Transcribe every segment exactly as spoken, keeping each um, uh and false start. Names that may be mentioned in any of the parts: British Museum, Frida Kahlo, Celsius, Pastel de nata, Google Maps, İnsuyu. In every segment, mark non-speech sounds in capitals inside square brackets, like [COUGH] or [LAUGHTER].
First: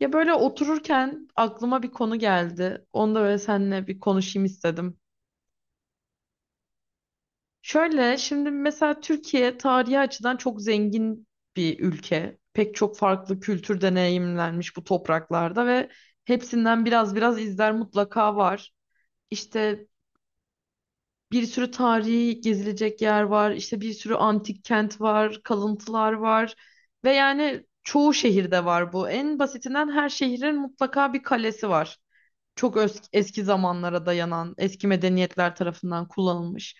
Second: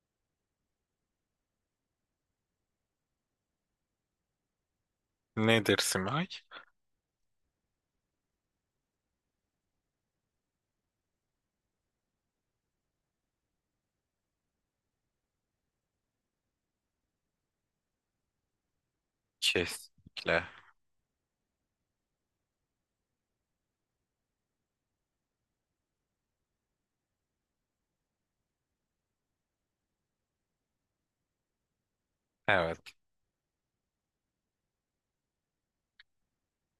Ya böyle otururken aklıma bir konu geldi. Onu da böyle seninle bir konuşayım istedim. Nedir Simay? Şöyle şimdi mesela Türkiye tarihi açıdan çok zengin bir ülke. Pek çok farklı kültür deneyimlenmiş bu topraklarda ve hepsinden biraz biraz izler mutlaka var. İşte Kesinlikle. bir sürü tarihi gezilecek yer var. İşte bir sürü antik kent var, kalıntılar var. Ve yani çoğu şehirde var bu. En basitinden her şehrin mutlaka bir kalesi var. Çok Evet, öz- eski zamanlara dayanan, eski medeniyetler tarafından kullanılmış.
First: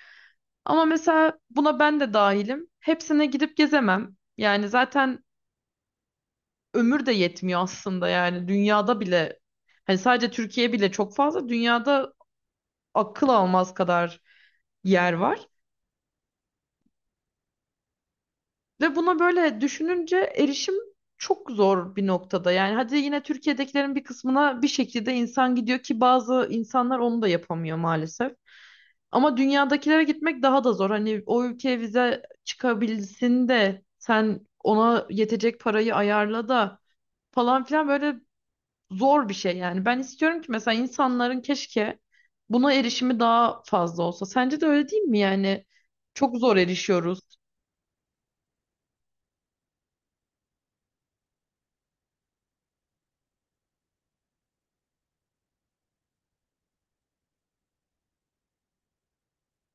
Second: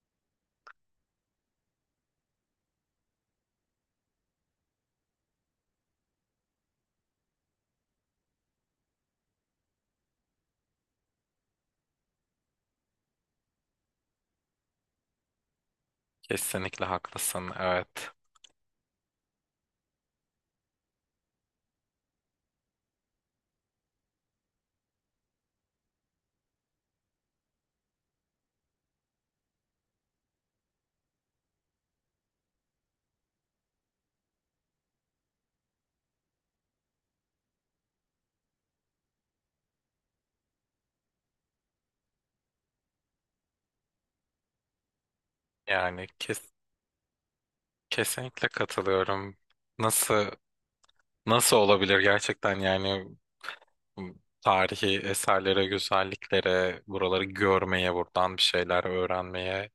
Ama mesela buna ben de dahilim. Hepsine gidip gezemem. Yani zaten ömür de yetmiyor aslında, yani dünyada bile, hani sadece Türkiye bile çok fazla, dünyada akıl almaz kadar yer var. kesinlikle haklısın. Evet. Ve buna böyle düşününce erişim çok zor bir noktada. Yani hadi yine Türkiye'dekilerin bir kısmına bir şekilde insan gidiyor ki bazı insanlar onu da yapamıyor maalesef. Ama dünyadakilere gitmek daha da zor. Hani o ülkeye vize çıkabilsin de sen ona yetecek parayı ayarla da falan filan, böyle zor bir şey yani. Ben istiyorum ki mesela insanların keşke buna erişimi daha fazla olsa. Sence de öyle değil mi yani? Yani Çok kes, zor erişiyoruz. kesinlikle katılıyorum. Nasıl nasıl olabilir gerçekten yani, m, tarihi eserlere, güzelliklere, buraları görmeye, buradan bir şeyler öğrenmeye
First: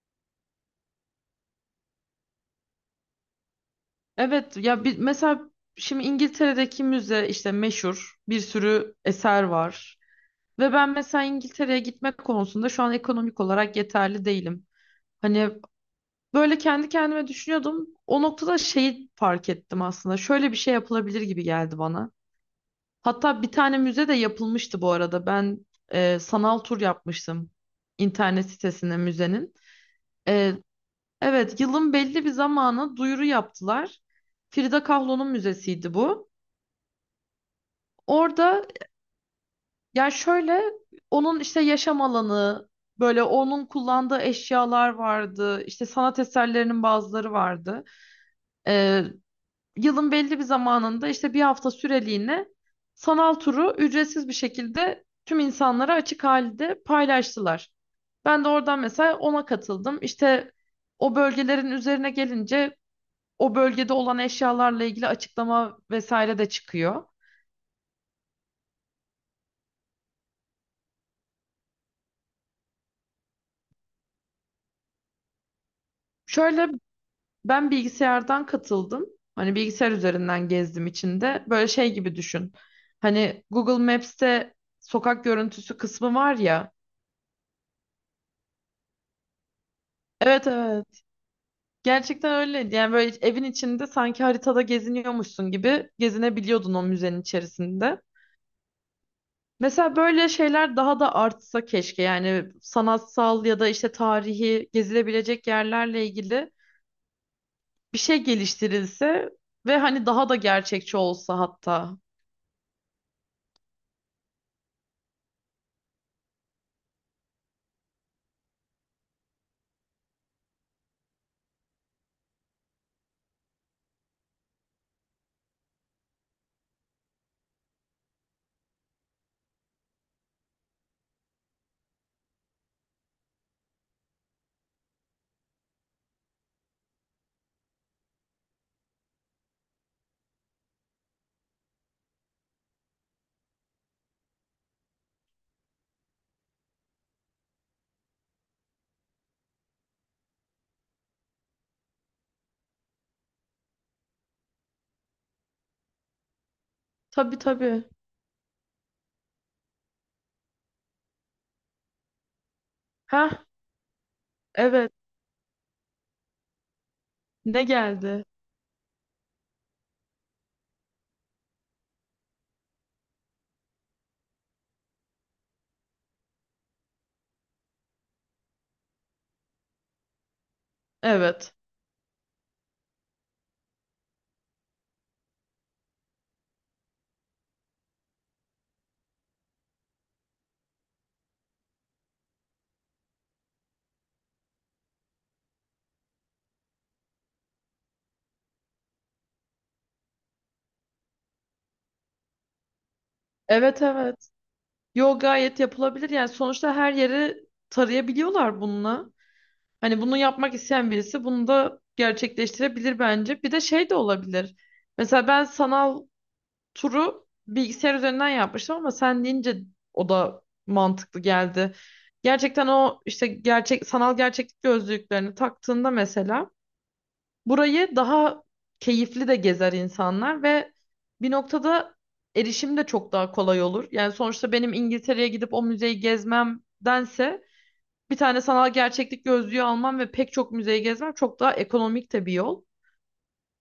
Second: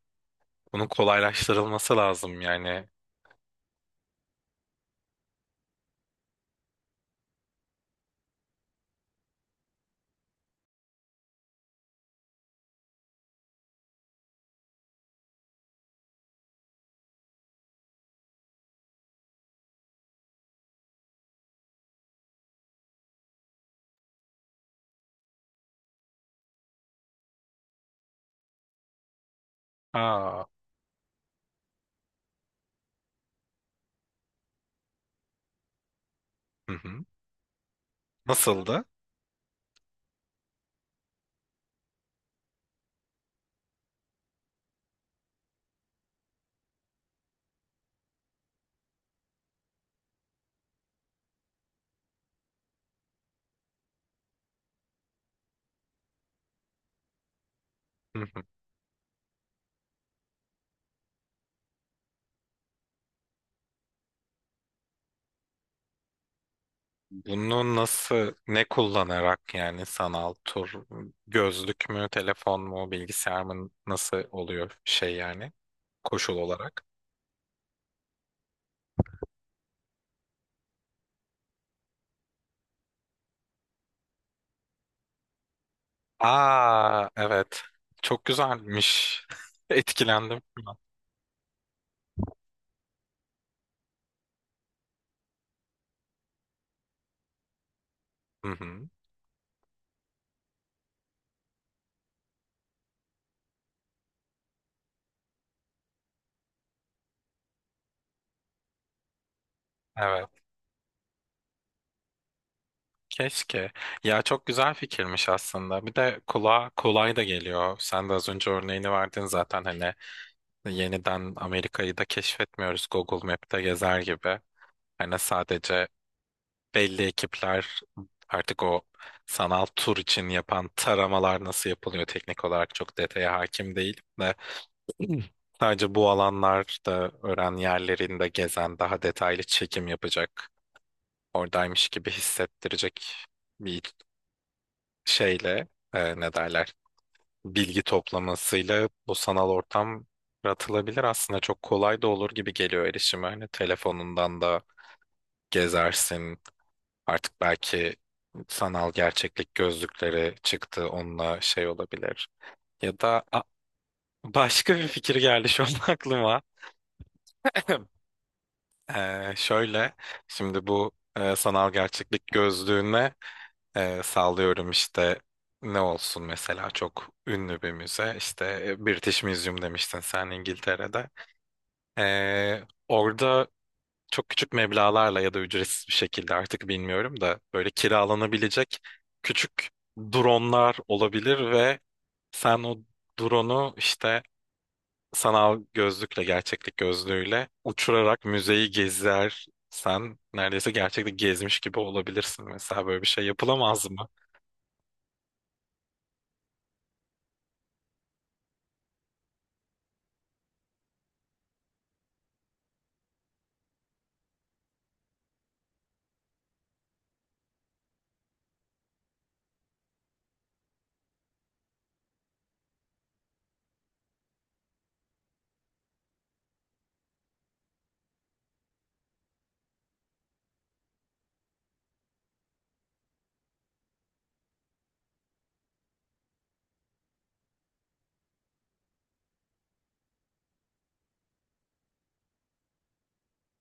bunun kolaylaştırılması lazım yani. Evet ya bir, mesela şimdi İngiltere'deki müze, işte meşhur bir sürü eser var. Ve ben mesela İngiltere'ye gitmek konusunda şu an ekonomik olarak yeterli değilim. Hani Böyle kendi kendime düşünüyordum. O noktada şeyi fark ettim aslında. Şöyle bir şey yapılabilir gibi geldi bana. Hatta bir tane müze de yapılmıştı bu arada. Ben e, sanal tur yapmıştım internet sitesine müzenin. Aa, E, evet, yılın belli bir zamanı duyuru yaptılar. Frida Kahlo'nun müzesiydi bu. hı hı. Orada Nasıldı? yani şöyle, onun işte yaşam alanı, böyle onun kullandığı eşyalar vardı. İşte sanat eserlerinin bazıları vardı. E, yılın belli bir zamanında işte bir hafta süreliğine sanal turu ücretsiz bir şekilde tüm insanlara açık halde paylaştılar. Ben de oradan mesela ona katıldım. İşte o bölgelerin üzerine gelince o bölgede olan eşyalarla ilgili açıklama vesaire de çıkıyor. Bunu nasıl, ne kullanarak yani sanal tur, gözlük mü, telefon mu, bilgisayar mı nasıl oluyor şey yani koşul Şöyle, olarak? ben bilgisayardan katıldım. Hani bilgisayar üzerinden gezdim içinde. Böyle şey gibi düşün. Hani Google Maps'te sokak görüntüsü kısmı var ya. Aa, evet. Çok güzelmiş. [LAUGHS] Etkilendim Evet, şu an. evet. Gerçekten öyle. Yani böyle evin içinde sanki haritada geziniyormuşsun gibi gezinebiliyordun o müzenin içerisinde. Hı hı. Mesela böyle şeyler daha da artsa keşke. Yani sanatsal ya da işte tarihi gezilebilecek yerlerle ilgili bir şey geliştirilse ve hani Evet. daha da gerçekçi olsa hatta. Keşke. Ya, çok güzel fikirmiş aslında. Bir de kulağa kolay da geliyor. Sen de az önce örneğini verdin zaten, hani yeniden Amerika'yı da keşfetmiyoruz, Google Map'te gezer gibi. Hani sadece belli ekipler artık o sanal tur için yapan taramalar, nasıl yapılıyor teknik olarak çok detaya hakim değilim de, [CLEARS THROAT] sadece bu alanlarda öğren yerlerinde gezen daha detaylı çekim yapacak, oradaymış gibi hissettirecek bir şeyle, e, ne derler, bilgi toplamasıyla bu sanal ortam yaratılabilir aslında, çok kolay da olur gibi geliyor erişime. Hani telefonundan da gezersin. Tabii, Artık tabii. belki sanal gerçeklik gözlükleri çıktı, onunla şey olabilir. Ya da a, Ha, başka bir evet. fikir geldi şu an [LAUGHS] aklıma. Ne [CLEARS THROAT] geldi? Ee, şöyle şimdi bu e, sanal gerçeklik gözlüğüne e, sallıyorum işte, ne olsun mesela, çok ünlü bir müze işte, e, British Museum demiştin sen, İngiltere'de. Evet. Ee, orada çok küçük meblağlarla ya da ücretsiz bir şekilde, artık bilmiyorum da, böyle kiralanabilecek küçük dronlar olabilir ve sen o drone'u işte sanal gözlükle, gerçeklik gözlüğüyle uçurarak müzeyi gezersen neredeyse gerçekte gezmiş gibi olabilirsin. Mesela böyle bir şey Evet, yapılamaz mı? evet. Yo, gayet yapılabilir. Yani sonuçta her yeri tarayabiliyorlar bununla. Hani bunu yapmak isteyen birisi bunu da gerçekleştirebilir bence. Bir de şey de olabilir. Mesela ben sanal turu bilgisayar üzerinden yapmıştım ama sen deyince o da mantıklı geldi. Gerçekten o, işte gerçek sanal gerçeklik gözlüklerini taktığında mesela burayı daha keyifli de gezer insanlar ve bir noktada erişim de çok daha kolay olur. Yani sonuçta benim İngiltere'ye gidip o müzeyi gezmemdense bir tane sanal gerçeklik gözlüğü almam ve pek çok müzeyi gezmem çok daha ekonomik de bir yol.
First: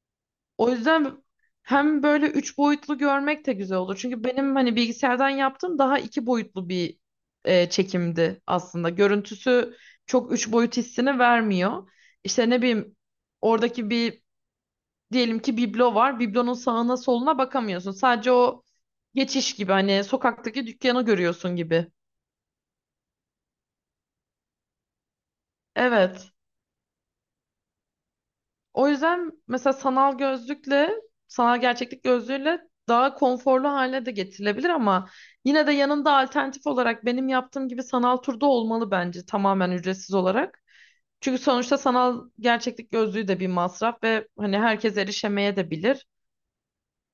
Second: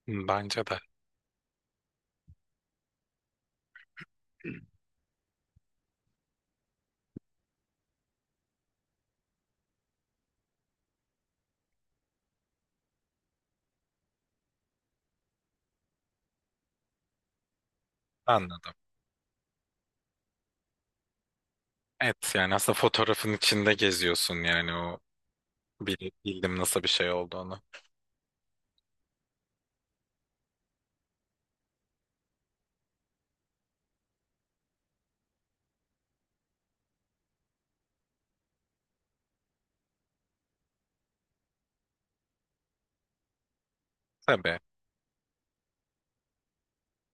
Hı, Bence O de. yüzden hem böyle üç boyutlu görmek de güzel olur. Çünkü benim hani bilgisayardan yaptığım daha iki boyutlu bir e, çekimdi aslında. Görüntüsü çok üç boyut hissini vermiyor. İşte ne bileyim, oradaki bir, diyelim ki, biblo var. Biblonun sağına soluna bakamıyorsun. Sadece o Anladım. geçiş gibi, hani sokaktaki dükkanı görüyorsun gibi. Evet, yani aslında fotoğrafın içinde geziyorsun yani, o bil- Evet. bildim nasıl bir şey olduğunu. O yüzden mesela sanal gözlükle, sanal gerçeklik gözlüğüyle daha konforlu hale de getirilebilir ama yine de yanında alternatif olarak benim yaptığım gibi sanal turda olmalı bence, tamamen ücretsiz olarak. Çünkü sonuçta sanal gerçeklik gözlüğü de bir masraf ve hani Tabii. herkes erişemeye de bilir.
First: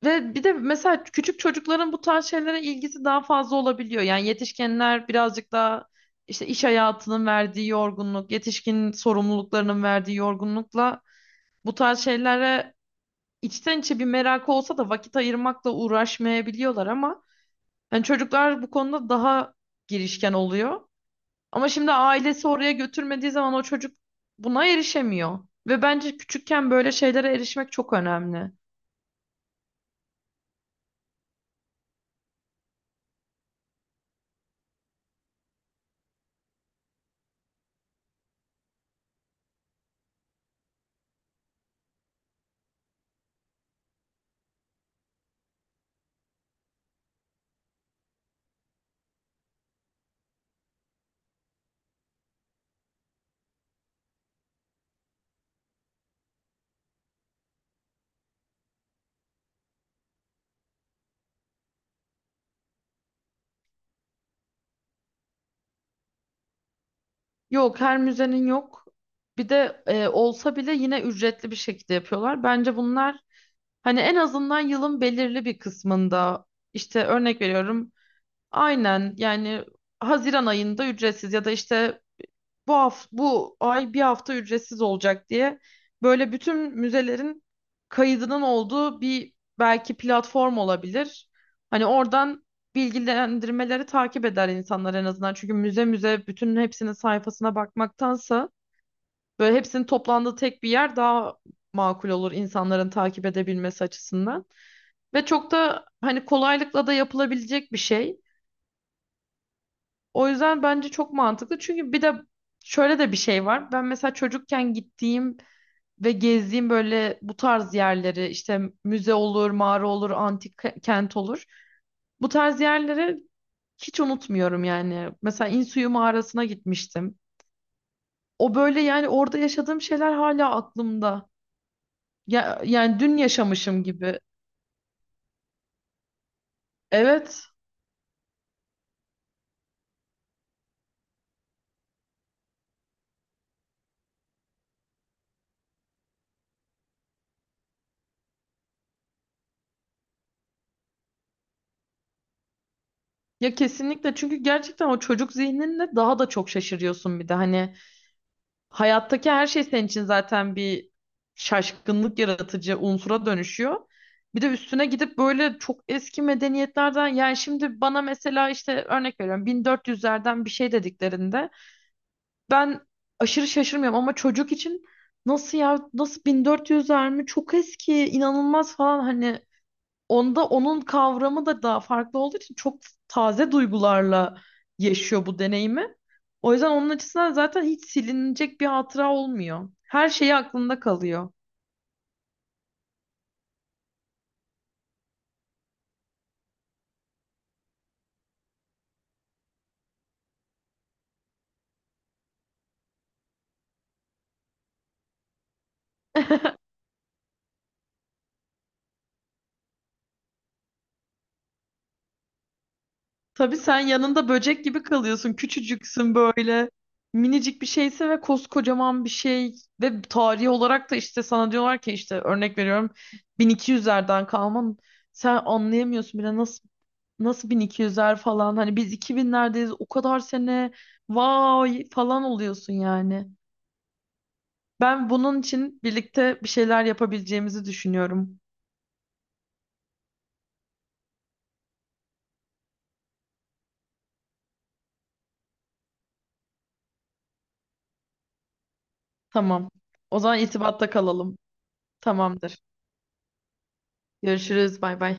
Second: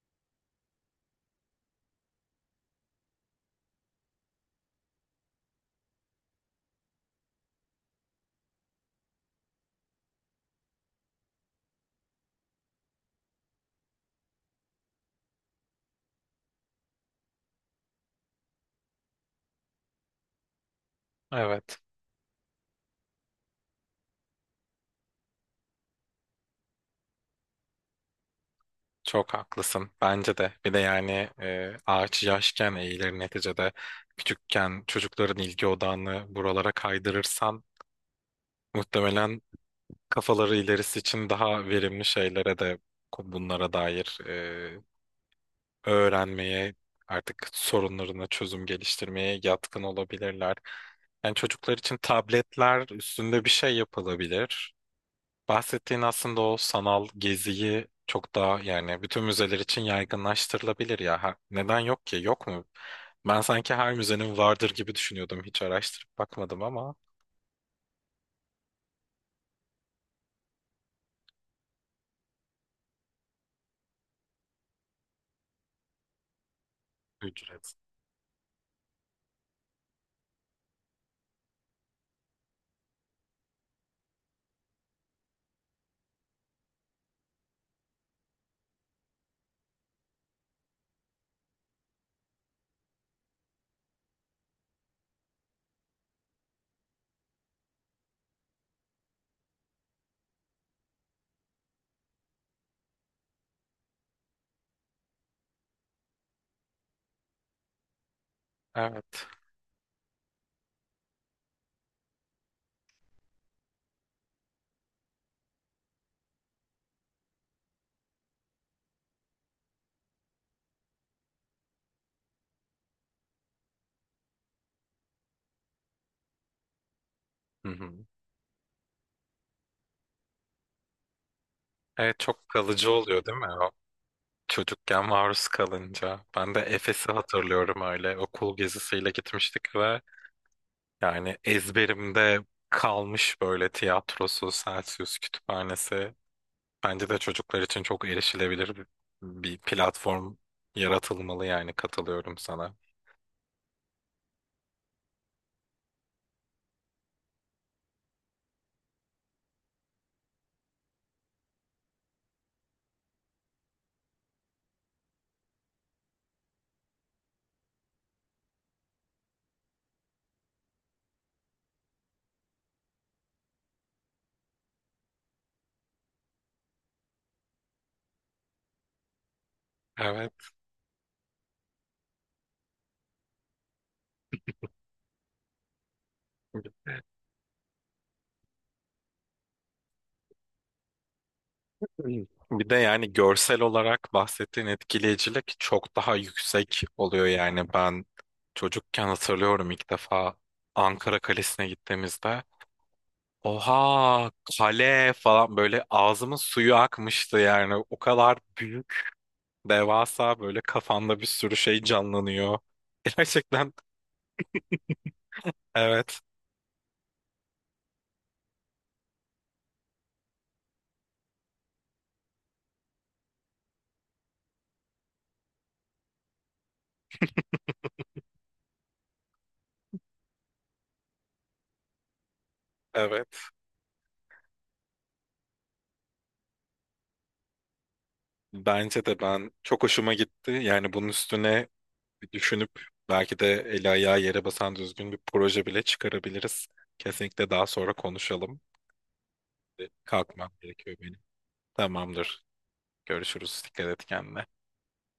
Ve bir de mesela küçük çocukların bu tarz şeylere ilgisi daha fazla olabiliyor. Yani yetişkinler birazcık daha işte iş hayatının verdiği yorgunluk, yetişkin sorumluluklarının verdiği yorgunlukla bu tarz şeylere içten içe bir merakı olsa da vakit ayırmakla uğraşmayabiliyorlar ama yani çocuklar bu konuda daha girişken oluyor. Ama Evet. şimdi ailesi oraya götürmediği zaman o çocuk buna erişemiyor. Ve bence küçükken böyle şeylere erişmek çok önemli. Çok haklısın. Bence de. Bir de yani, e, ağaç yaşken eğilir neticede. Küçükken çocukların ilgi odağını buralara kaydırırsan muhtemelen kafaları ilerisi için daha verimli şeylere de, bunlara dair e, öğrenmeye, artık sorunlarına çözüm geliştirmeye yatkın olabilirler. Yani çocuklar için tabletler üstünde bir şey yapılabilir. Bahsettiğin aslında o sanal geziyi çok daha, yani bütün müzeler için yaygınlaştırılabilir ya. Ha- neden yok ki? Yok mu? Ben sanki her müzenin vardır gibi düşünüyordum. Hiç araştırıp bakmadım ama. Yok, her müzenin yok. Bir de e, olsa bile yine ücretli bir şekilde yapıyorlar. Bence bunlar hani en azından yılın belirli bir kısmında, işte örnek Ücret. veriyorum. Aynen yani, Haziran ayında ücretsiz ya da işte bu hafta, bu ay bir hafta ücretsiz olacak diye böyle bütün müzelerin kaydının olduğu bir belki platform olabilir. Hani oradan bilgilendirmeleri takip eder insanlar en azından. Çünkü müze müze bütün hepsinin sayfasına bakmaktansa böyle hepsinin toplandığı tek bir yer daha makul olur insanların takip edebilmesi açısından. Ve çok da hani kolaylıkla da yapılabilecek bir şey. Evet. O yüzden bence çok mantıklı. Çünkü bir de şöyle de bir şey var. Ben mesela çocukken gittiğim ve gezdiğim böyle bu tarz yerleri, işte müze olur, mağara olur, antik ke- kent olur. Bu tarz yerleri hiç unutmuyorum yani. Mesela İnsuyu mağarasına gitmiştim. Hı hı. O böyle, yani orada yaşadığım şeyler hala aklımda. Evet, çok Ya, kalıcı yani dün oluyor değil mi? O yaşamışım gibi. çocukken maruz kalınca. Ben de Efes'i Evet. hatırlıyorum öyle. Okul gezisiyle gitmiştik ve yani ezberimde kalmış böyle, tiyatrosu, Celsius kütüphanesi. Bence de çocuklar için çok erişilebilir bir, bir platform yaratılmalı, yani katılıyorum sana. Ya, kesinlikle, çünkü gerçekten o çocuk zihninle daha da çok şaşırıyorsun. Bir de hani hayattaki her şey senin için zaten bir şaşkınlık yaratıcı unsura dönüşüyor. Bir de üstüne gidip böyle çok eski medeniyetlerden, yani şimdi bana mesela işte örnek veriyorum bin dört yüzlerden bir şey dediklerinde ben aşırı şaşırmıyorum ama çocuk için, nasıl ya, nasıl bin dört yüzler mi, çok eski, inanılmaz falan hani. Evet. Onda onun kavramı da daha farklı olduğu için çok taze duygularla yaşıyor bu deneyimi. O yüzden onun açısından zaten hiç silinecek bir hatıra olmuyor. Her şeyi aklında kalıyor. [CLEARS THROAT] Bir de yani görsel olarak bahsettiğin etkileyicilik çok daha yüksek oluyor. Yani ben çocukken hatırlıyorum, ilk defa Ankara Kalesi'ne gittiğimizde, oha, kale falan, böyle ağzımın [LAUGHS] suyu akmıştı. Yani o kadar büyük, devasa, böyle kafanda bir sürü şey canlanıyor. [LAUGHS] Tabii, Gerçekten sen yanında böcek gibi kalıyorsun. Küçücüksün evet, böyle. Minicik bir şeyse ve koskocaman bir şey. Ve tarihi olarak da işte sana diyorlar ki, işte örnek veriyorum, bin iki yüzlerden kalman. Sen anlayamıyorsun bile. Nasıl Nasıl bin iki yüzler falan, hani biz iki binlerdeyiz, o kadar sene, vay falan oluyorsun yani. evet. Ben bunun için birlikte bir şeyler yapabileceğimizi düşünüyorum. Bence de, ben çok hoşuma gitti. Yani bunun üstüne bir düşünüp belki de eli ayağı yere basan düzgün bir proje bile çıkarabiliriz. Kesinlikle, daha sonra konuşalım. Tamam. O zaman Kalkmam irtibatta gerekiyor benim. kalalım. Tamamdır. Tamamdır. Görüşürüz. Dikkat et kendine. Görüşürüz. Bay bay.